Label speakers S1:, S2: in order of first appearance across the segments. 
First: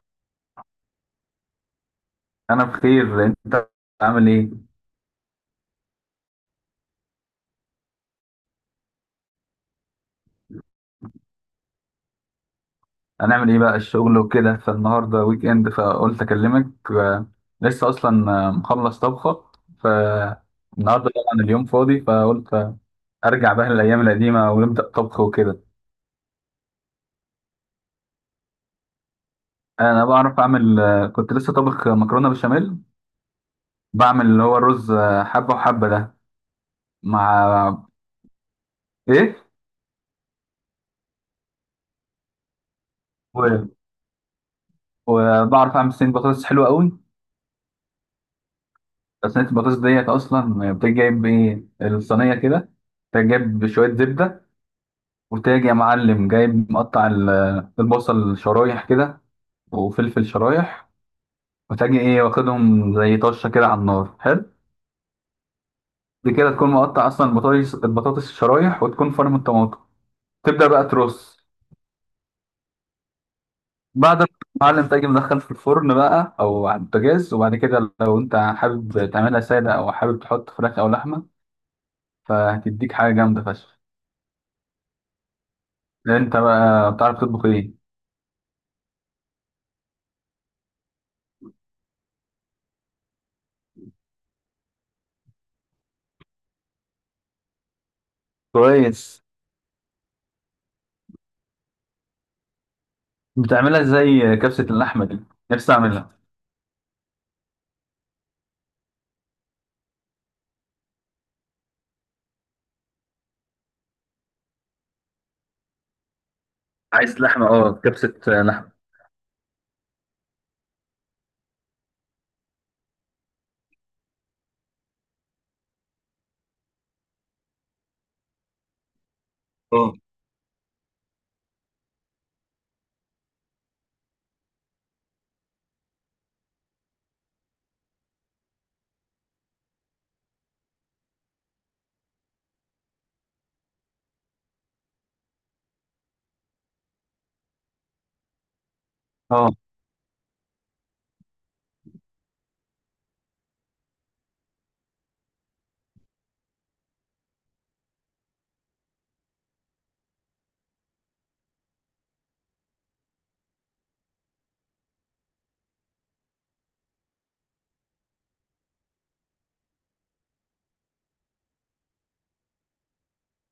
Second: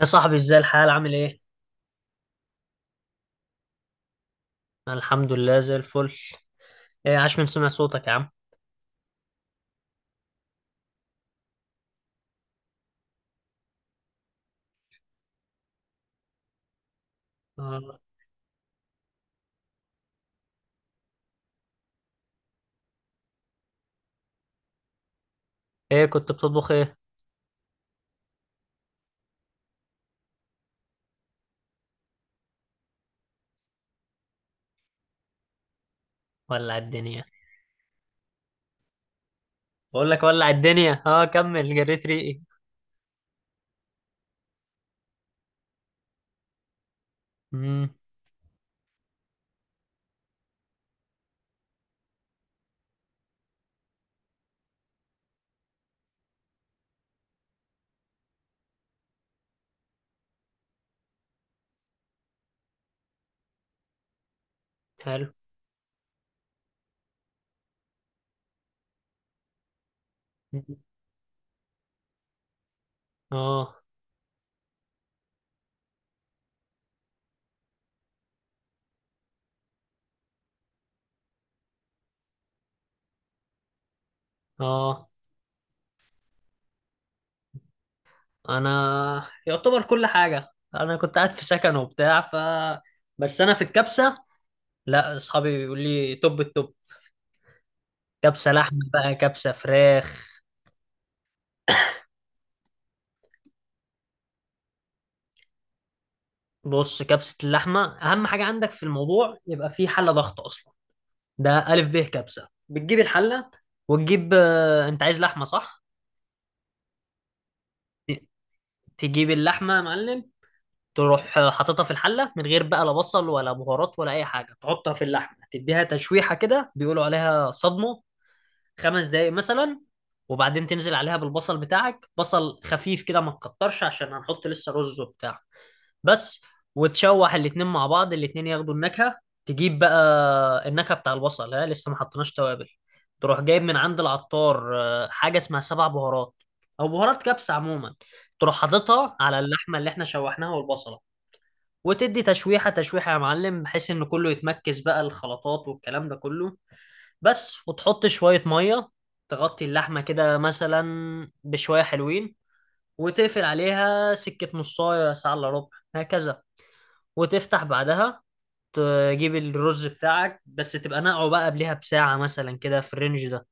S1: يا صاحبي، ازاي الحال عامل ايه؟
S2: انا بخير. انت عامل ايه؟
S1: أنا الحمد لله زي الفل. ايه، عاش من سمع صوتك يا عم.
S2: هنعمل ايه بقى الشغل وكده فالنهارده ويك اند فقلت اكلمك لسه
S1: آه.
S2: اصلا، مخلص طبخه. فالنهارده طبعا اليوم فاضي، فقلت ارجع بقى للايام القديمه ونبدا طبخ وكده.
S1: ايه كنت بتطبخ ايه؟
S2: انا بعرف اعمل، كنت لسه طابخ مكرونه بشاميل. بعمل اللي هو الرز، حبه وحبه ده.
S1: ولع الدنيا.
S2: مع ايه
S1: بقول لك ولع الدنيا، اه كمل جريت ريقي.
S2: و- وبعرف اعمل صينيه بطاطس حلوه قوي.
S1: امم.
S2: صينيه البطاطس ديت اصلا بتجيب ايه الصينيه كده؟ تجيب شويه زبده، وتاج يا معلم جايب مقطع البصل شرايح كده، وفلفل شرايح، وتاجي ايه واخدهم زي طشه كده على النار حلو.
S1: حلو.
S2: دي كده تكون مقطع اصلا البطاطس البطاطس شرايح، وتكون فرم الطماطم. تبدا بقى ترص
S1: اه،
S2: بعد ما المعلم تاجي مدخل في الفرن بقى او على البوتاجاز. وبعد كده لو انت حابب تعملها ساده، او حابب تحط فراخ او لحمه، فهتديك حاجه جامده فشخ.
S1: اه،
S2: انت بقى بتعرف تطبخ ايه؟
S1: انا يعتبر كل حاجة، انا كنت قاعد في سكن وبتاع، بس انا في الكبسة. لا، اصحابي بيقول لي توب التوب، كبسة لحمة بقى
S2: كويس.
S1: كبسة فراخ.
S2: بتعملها زي كبسه اللحمه دي؟ نفسي اعملها.
S1: بص، كبسة اللحمة اهم حاجة عندك في الموضوع يبقى في حلة ضغط اصلا. ده ألف ب كبسة، بتجيب الحلة وتجيب، أنت عايز لحمة صح؟
S2: عايز لحمة، اه. كبسة،
S1: ت-
S2: لحمة.
S1: تجيب اللحمة يا معلم. تروح حاططها في الحلة من غير بقى لا بصل ولا بهارات ولا أي حاجة، تحطها في اللحمة تديها تشويحة كده، بيقولوا عليها صدمة، خمس دقايق مثلا.
S2: اه،
S1: وبعدين تنزل عليها بالبصل بتاعك، بصل خفيف كده، ما تكترش عشان هنحط لسه رز وبتاع. بس، وتشوح الاتنين مع بعض، الاتنين ياخدوا النكهة. تجيب بقى النكهة بتاع البصل، ها لسه ما حطيناش توابل. تروح جايب من عند العطار حاجة اسمها سبع بهارات، أو بهارات كبسة عموما. تروح حاططها على
S2: اه.
S1: اللحمة اللي احنا شوحناها والبصلة، وتدي تشويحة، تشويحة يا معلم، بحيث إن كله يتمركز بقى، الخلطات والكلام ده كله. بس، وتحط شوية مية تغطي اللحمة كده مثلا، بشوية حلوين، وتقفل عليها سكة نصاية ساعة إلا ربع، هكذا. وتفتح بعدها، تجيب الرز بتاعك، بس تبقى نقعه بقى قبلها بساعة مثلا كده في الرينج ده،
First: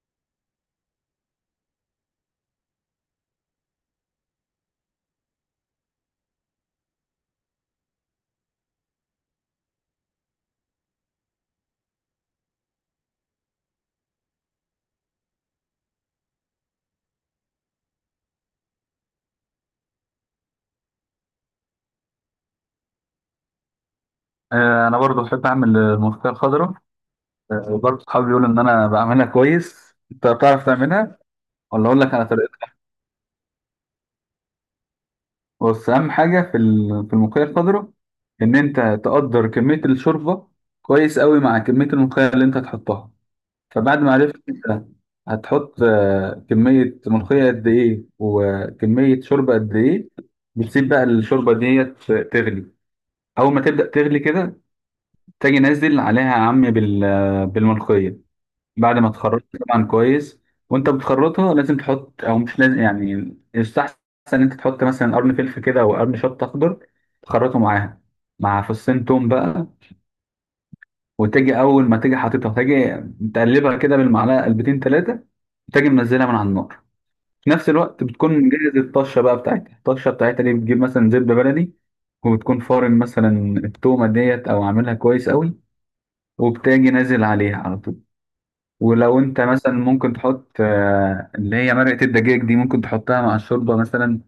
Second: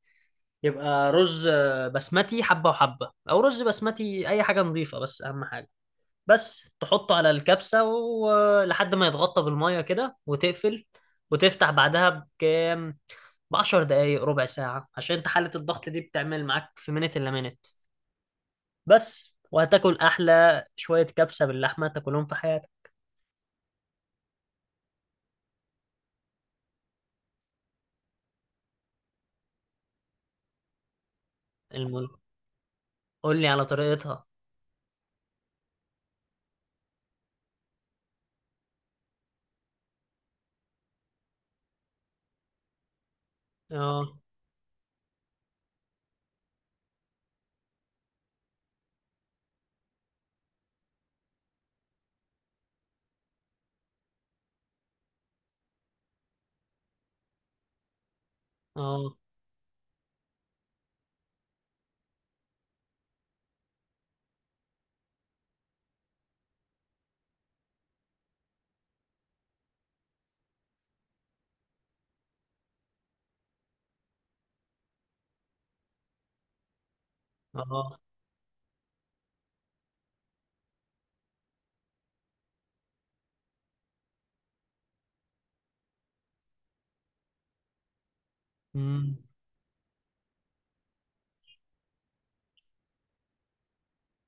S1: يبقى رز بسمتي حبة وحبة، أو رز بسمتي، أي حاجة نظيفة، بس أهم حاجة، بس تحطه على الكبسة، ولحد ما يتغطى بالمية كده وتقفل. وتفتح بعدها بكام؟ بعشر دقايق، ربع ساعة، عشان انت حالة الضغط دي بتعمل معاك في منت إلا منت. بس، وهتاكل أحلى شوية كبسة باللحمة تاكلهم في حياتك.
S2: انا برضو بحب اعمل الملوخيه الخضراء. برضو صحابي بيقولوا ان انا بعملها كويس. انت بتعرف تعملها ولا اقول
S1: المهم،
S2: لك على طريقتها؟
S1: قول لي على طريقتها.
S2: بس اهم حاجه في في الملوخيه الخضراء ان انت تقدر كميه الشوربه كويس قوي مع كميه الملوخيه اللي انت هتحطها. فبعد ما
S1: اه.
S2: عرفت انت هتحط كميه ملوخيه قد ايه وكميه شوربه قد ايه، بتسيب بقى الشوربه ديت تغلي. اول ما تبدا تغلي كده، تجي نازل عليها يا عم بالملقية بعد ما
S1: اه.
S2: تخرطها طبعا كويس. وانت بتخرطها لازم تحط، او مش لازم، يعني يستحسن ان انت تحط مثلا قرن فلفل كده او قرن شطة اخضر تخرطه معاها، مع فصين توم بقى. وتجي اول ما تجي حاططها، تجي متقلبها كده بالمعلقة قلبتين ثلاثة، وتجي منزلها من على النار. في نفس
S1: اه.
S2: الوقت بتكون مجهز الطشة بقى بتاعتها. الطشة بتاعتها دي بتجيب مثلا زبدة بلدي، وبتكون فارم مثلا التومة ديت، او عاملها كويس قوي، وبتاجي نازل عليها على طول.
S1: امم.
S2: ولو انت مثلا، ممكن تحط اللي هي مرقة الدجاج دي ممكن تحطها مع الشوربة مثلا.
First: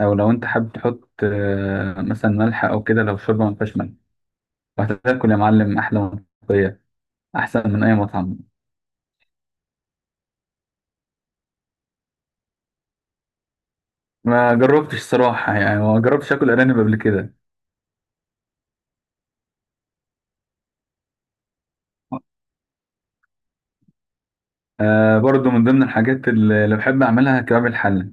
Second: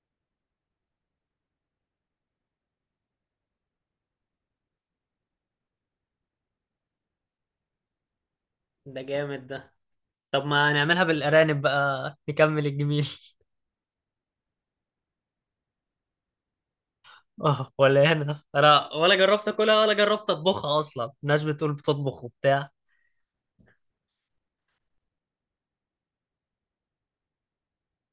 S2: او لو انت حابب تحط مثلا ملح او كده لو الشوربة ما فيهاش ملح، وهتاكل يا معلم احلى ملوخية، احسن من اي مطعم.
S1: ده جامد ده. طب ما نعملها بالارانب بقى، نكمل الجميل.
S2: ما جربتش صراحة، يعني ما جربتش اكل ارانب قبل كده.
S1: اه، ولا هنا، انا ولا جربت اكلها ولا جربت اطبخها اصلا، الناس بتقول بتطبخ وبتاع.
S2: آه، برضو من ضمن الحاجات اللي بحب اعملها كباب الحلة.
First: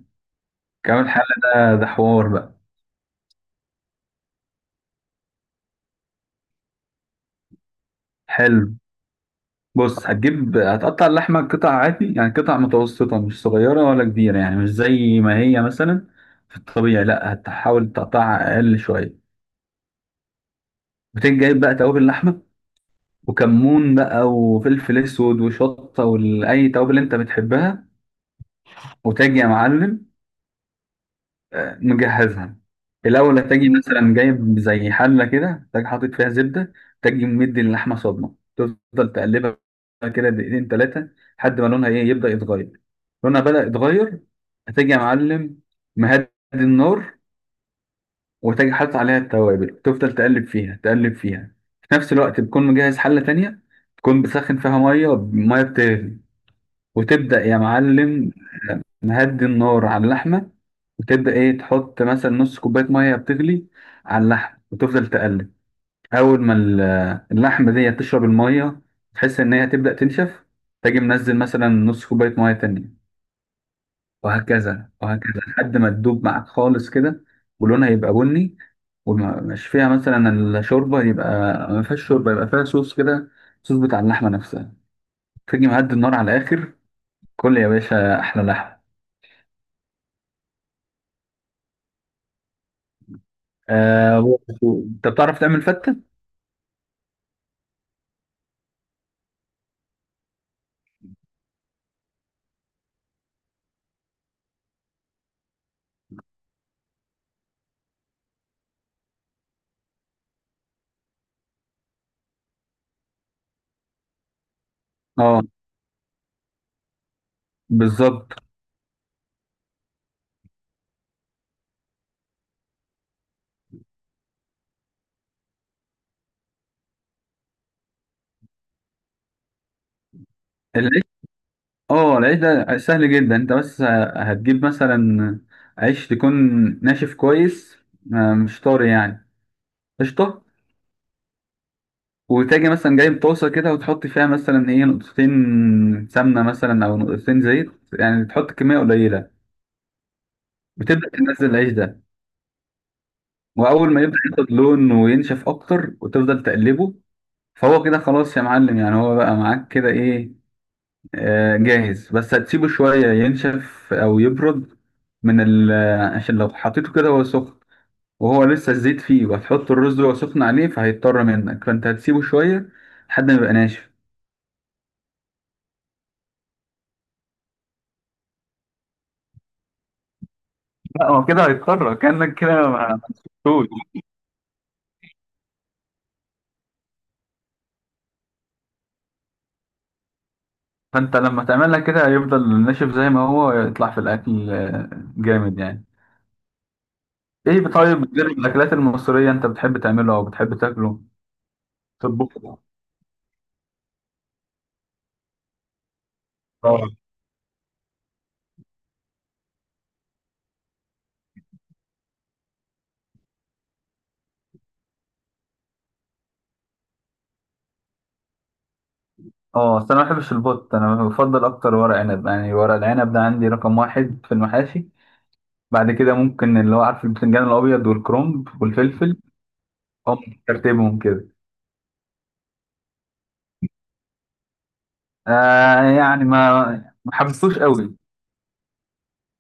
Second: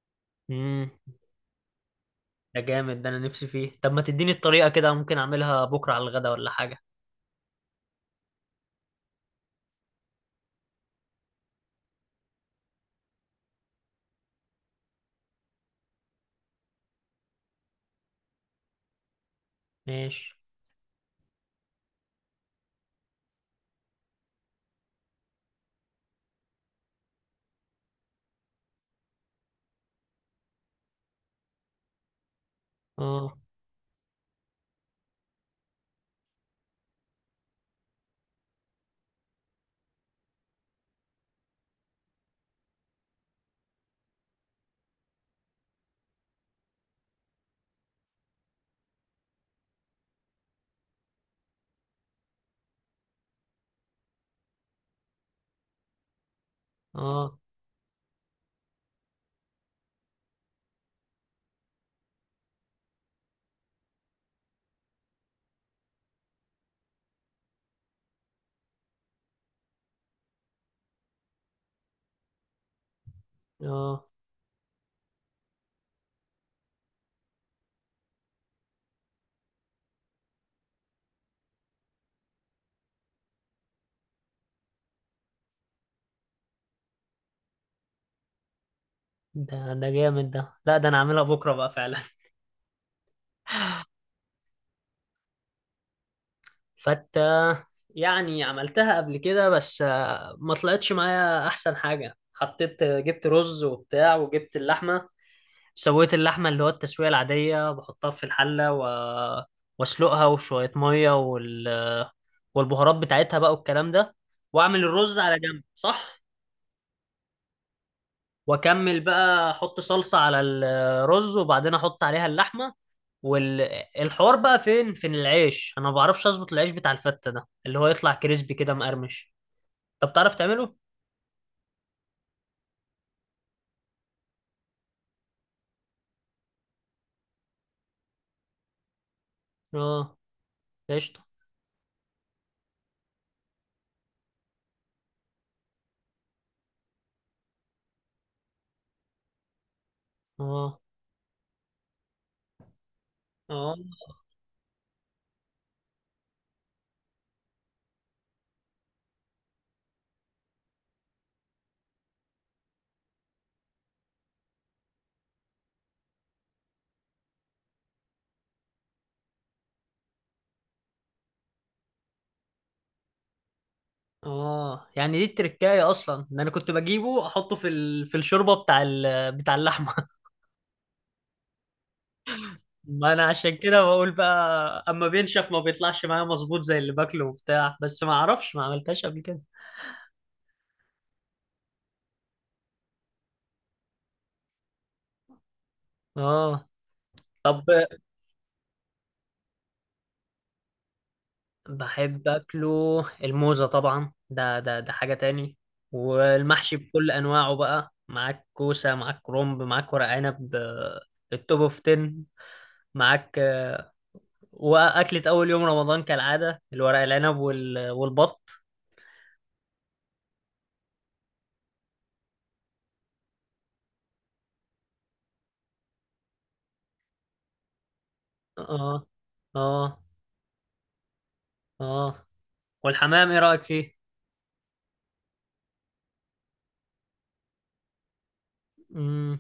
S1: امم.
S2: كباب الحلة ده حوار بقى.
S1: ده جامد ده، انا نفسي فيه. طب ما تديني الطريقه كده، ممكن اعملها بكره على الغدا ولا حاجه.
S2: حلو. بص، هتقطع اللحمة قطع عادي، يعني قطع متوسطة، مش صغيرة ولا كبيرة، يعني مش زي ما هي مثلا في الطبيعي، لا، هتحاول تقطعها أقل شوية.
S1: ماشي.
S2: وتيجي جايب بقى توابل اللحمة، وكمون بقى، وفلفل أسود، وشطة، وأي توابل أنت بتحبها. وتاجي يا معلم مجهزها.
S1: اه.
S2: الاول، هتجي مثلا جايب زي حله كده، تجي حاطط فيها زبده، تجي مدي اللحمه صدمه، تفضل تقلبها كده دقيقتين ثلاثه لحد ما لونها ايه يبدا يتغير. لونها بدا يتغير، هتجي يا معلم مهدي النار، وتجي حاطط عليها التوابل، تفضل تقلب فيها تقلب فيها. في نفس الوقت تكون مجهز حله تانية تكون بتسخن فيها ميه، ميه بتغلي.
S1: اه.
S2: وتبدا يا معلم نهدي النار على اللحمة، وتبدأ إيه تحط مثلا نص كوباية مية بتغلي على اللحم، وتفضل تقلب. أول ما اللحمة دي تشرب المية، تحس إن هي تبدأ تنشف، تجي منزل مثلا نص كوباية مية تانية،
S1: اه.
S2: وهكذا وهكذا، لحد ما تدوب معاك خالص كده، ولونها يبقى بني، ومش فيها مثلا الشوربة، يبقى ما فيهاش شوربة، يبقى فيها صوص كده، صوص بتاع اللحمة نفسها. تيجي مهدي النار على الآخر، كل يا باشا أحلى لحمة.
S1: ده ده جامد ده، لا ده انا اعملها بكره بقى فعلا.
S2: انت بتعرف تعمل فتة؟
S1: فتة؟ يعني عملتها قبل كده، بس ما طلعتش معايا احسن حاجة. حطيت، جبت رز وبتاع، وجبت اللحمة، سويت اللحمة اللي هو التسوية العادية، بحطها في الحلة واسلقها، وشوية مية، والبهارات بتاعتها بقى والكلام ده، واعمل الرز على
S2: اه،
S1: جنب، صح؟
S2: بالظبط.
S1: واكمل بقى احط صلصة على الرز، وبعدين احط عليها اللحمة. والحوار بقى فين، فين العيش؟ انا ما بعرفش اظبط العيش بتاع الفتة ده، اللي هو يطلع كريسبي كده مقرمش. طب تعرف تعمله؟
S2: العيش؟ اه، العيش ده سهل جدا. انت بس هتجيب مثلا عيش تكون ناشف كويس، مش طري يعني.
S1: اه.
S2: قشطة.
S1: قشطة.
S2: وتاجي مثلا جايب طاسة كده، وتحط فيها مثلا ايه نقطتين سمنة مثلا أو نقطتين زيت، يعني تحط كمية قليلة.
S1: اه.
S2: وتبدأ تنزل العيش ده،
S1: اه.
S2: وأول ما يبدأ ياخد لون وينشف أكتر، وتفضل تقلبه. فهو كده خلاص يا معلم، يعني هو بقى معاك كده ايه، جاهز. بس هتسيبه شوية ينشف أو يبرد من ال آه، عشان لو حطيته كده وهو سخن، وهو لسه الزيت فيه، وهتحط الرز وهو سخن عليه، فهيضطر منك. فأنت هتسيبه شوية لحد ما يبقى ناشف.
S1: اه، يعني دي التركايه اصلا؟ ده انا كنت بجيبه احطه في الشوربه بتاع اللحمه.
S2: لا، هو كده هيضطر كأنك كده. ما
S1: ما انا عشان
S2: سبتوش،
S1: كده بقول بقى، اما بينشف ما بيطلعش معايا مظبوط زي اللي باكله وبتاع، بس ما اعرفش، ما عملتهاش قبل كده.
S2: فأنت لما تعملها كده هيفضل ناشف زي ما هو يطلع في الأكل، جامد يعني.
S1: اه. طب.
S2: إيه، طيب، غير الأكلات المصرية أنت بتحب تعمله أو بتحب تاكله
S1: بحب
S2: تطبخه؟
S1: اكله الموزه طبعا، ده ده ده حاجه تاني. والمحشي بكل انواعه بقى، معاك كوسه، معاك كرنب، معاك ورق عنب، التوب اوف 10. معاك. واكلة اول يوم رمضان كالعادة، الورق العنب والبط.
S2: اه، بس انا ما بحبش البط. انا بفضل اكتر ورق عنب، يعني ورق العنب ده عندي رقم واحد في المحاشي. بعد كده ممكن اللي هو عارف البتنجان الابيض والكرنب
S1: اه.
S2: والفلفل،
S1: اه.
S2: هم ترتيبهم كده.
S1: اه. والحمام، ايه رأيك فيه؟
S2: آه، يعني ما ما حبستوش قوي،
S1: امم.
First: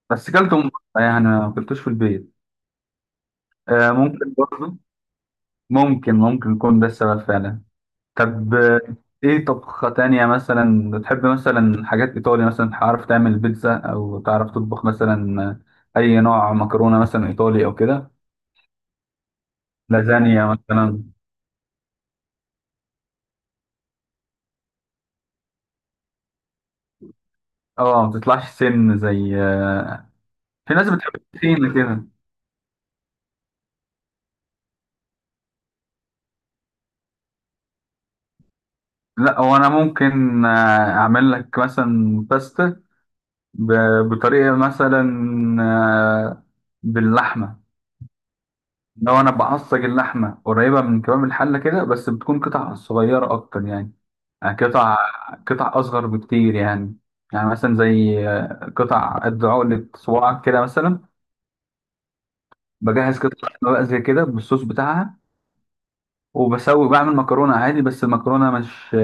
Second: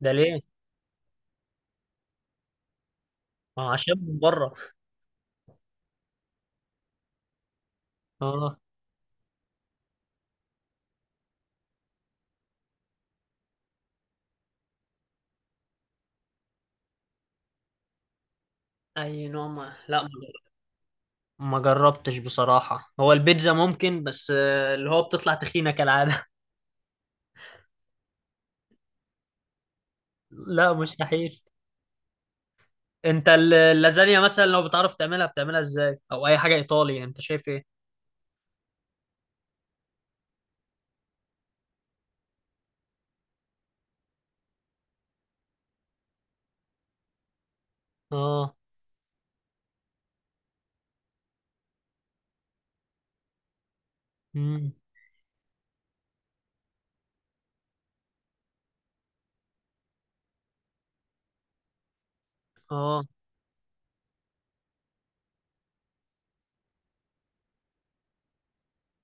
S1: ده
S2: بس
S1: ليه؟
S2: كلتهم بره، يعني ما كلتوش في البيت.
S1: ما هو
S2: آه،
S1: عشان من
S2: ممكن
S1: بره.
S2: برضه. ممكن يكون ده السبب فعلا. طب،
S1: اه.
S2: ايه طبخة تانية مثلا بتحب؟ مثلا حاجات ايطالي مثلا، تعرف تعمل بيتزا او تعرف تطبخ مثلا اي نوع مكرونة مثلا ايطالي او كده؟
S1: اي نوع؟ ما لا،
S2: لازانيا مثلا؟
S1: ما جربتش بصراحة، هو البيتزا ممكن، بس اللي هو بتطلع تخينة كالعادة.
S2: اه، ما بتطلعش سن زي
S1: لا،
S2: في ناس بتحب
S1: مستحيل.
S2: التخينة كده.
S1: انت اللازانيا مثلا لو بتعرف تعملها، بتعملها ازاي، او اي حاجة ايطالي، يعني انت شايف ايه؟
S2: لا، هو انا ممكن اعمل لك مثلا باستا بطريقة مثلا، آه، باللحمة.
S1: اه.
S2: لو انا بعصج اللحمة قريبة من كمام الحلة كده، بس بتكون قطع صغيرة اكتر يعني، يعني
S1: امم.
S2: قطع قطع اصغر بكتير يعني، يعني مثلا زي قطع قد عقلة صباعك كده مثلا.
S1: اه،
S2: بجهز قطع لحمة بقى زي كده بالصوص بتاعها، وبسوي بعمل مكرونة عادي. بس المكرونة مش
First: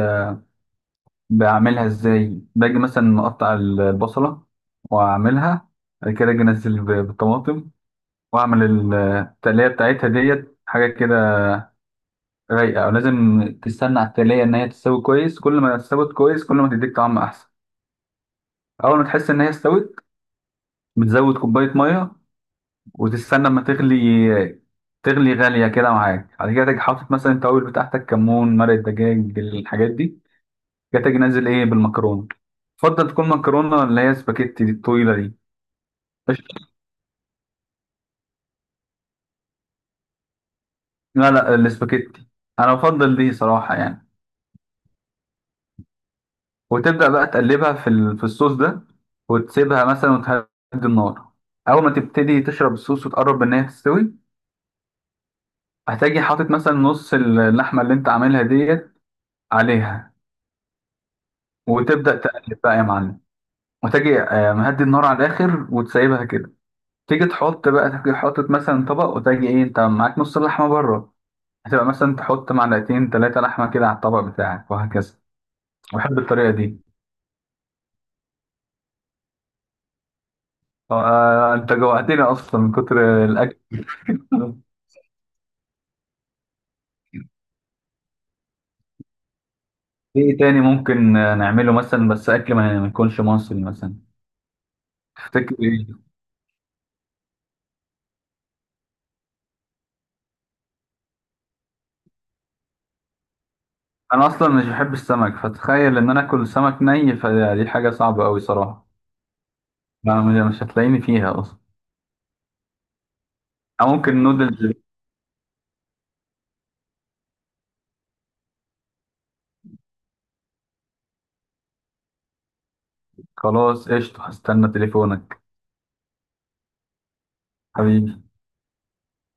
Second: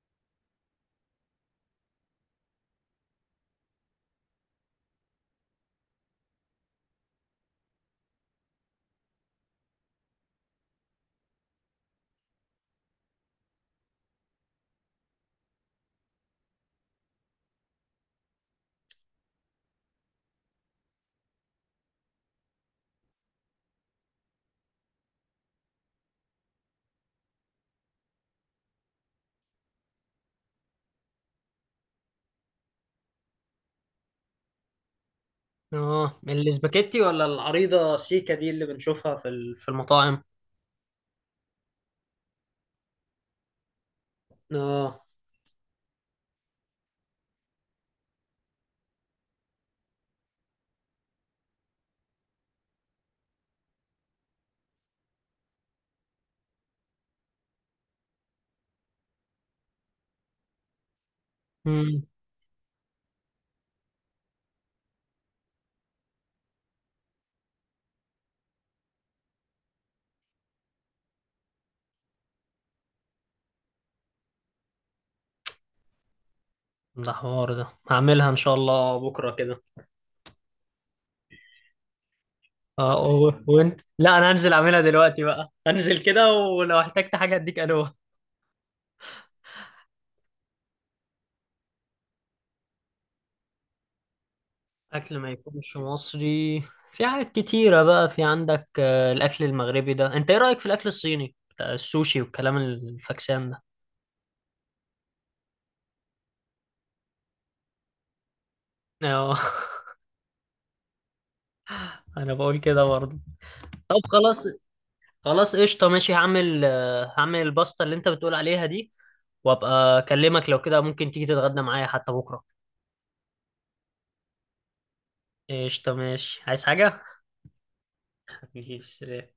S2: بعملها ازاي؟ باجي مثلا مقطع البصلة واعملها، بعد كده اجي انزل بالطماطم، واعمل التقلية بتاعتها ديت، حاجة كده رايقة. ولازم تستنى على التقلية ان هي تستوي كويس، كل ما استوت كويس كل ما تديك طعم احسن. اول ما تحس ان هي استوت، بتزود كوباية مية وتستنى اما تغلي، تغلي غالية كده معاك. بعد كده تيجي حاطط مثلا التوابل بتاعتك، كمون، مرق دجاج، الحاجات دي. جاتك نازل ايه بالمكرونه. افضل تكون مكرونه اللي هي سباكيتي دي الطويله دي.
S1: اه
S2: قشطة.
S1: الاسباجيتي ولا العريضة سيكا دي اللي بنشوفها في المطاعم؟
S2: لا، لا، السباكيتي، انا بفضل دي صراحه يعني.
S1: اه.
S2: وتبدا بقى تقلبها في في الصوص ده، وتسيبها مثلا وتهدي النار. اول ما تبتدي تشرب الصوص وتقرب ان هي تستوي، هتجي حاطط مثلا نص اللحمه اللي انت عاملها ديت عليها،
S1: امم.
S2: وتبدا تقلب بقى يا معلم. وتجي مهدي النار على الاخر وتسيبها كده. تيجي تحط بقى، تيجي حاطط مثلا طبق، وتجي ايه انت معاك نص اللحمه بره، هتبقى مثلا تحط معلقتين ثلاثة لحمة كده على الطبق بتاعك، وهكذا. بحب الطريقة دي.
S1: ده حوار ده، هعملها ان شاء الله بكرة كده.
S2: انت جوعتني اصلا من
S1: اه،
S2: كتر الاكل.
S1: وانت، لا انا هنزل اعملها دلوقتي بقى، هنزل كده، ولو احتجت حاجة اديك الوه.
S2: في ايه تاني ممكن نعمله مثلا، بس اكل ما ما يكونش مصري مثلا؟
S1: اكل ما
S2: تفتكر
S1: يكونش
S2: ايه؟
S1: مصري؟ في حاجات كتيرة بقى. في عندك الاكل المغربي ده، انت ايه رأيك في الاكل الصيني بتاع السوشي والكلام الفاكسان ده؟
S2: انا اصلا مش بحب السمك، فتخيل ان انا اكل سمك ني، فدي حاجة صعبة قوي صراحة.
S1: اه.
S2: ما- مش هتلاقيني فيها اصلا.
S1: انا بقول كده برضه.
S2: او
S1: طب
S2: ممكن
S1: خلاص،
S2: نودلز.
S1: خلاص قشطة، ماشي، هعمل الباستا اللي انت بتقول عليها دي، وابقى اكلمك، لو كده ممكن تيجي تتغدى معايا حتى بكرة.
S2: خلاص قشطة، هستنى تليفونك.
S1: قشطة ماشي، عايز حاجة؟
S2: حبيبي.
S1: حبيبي.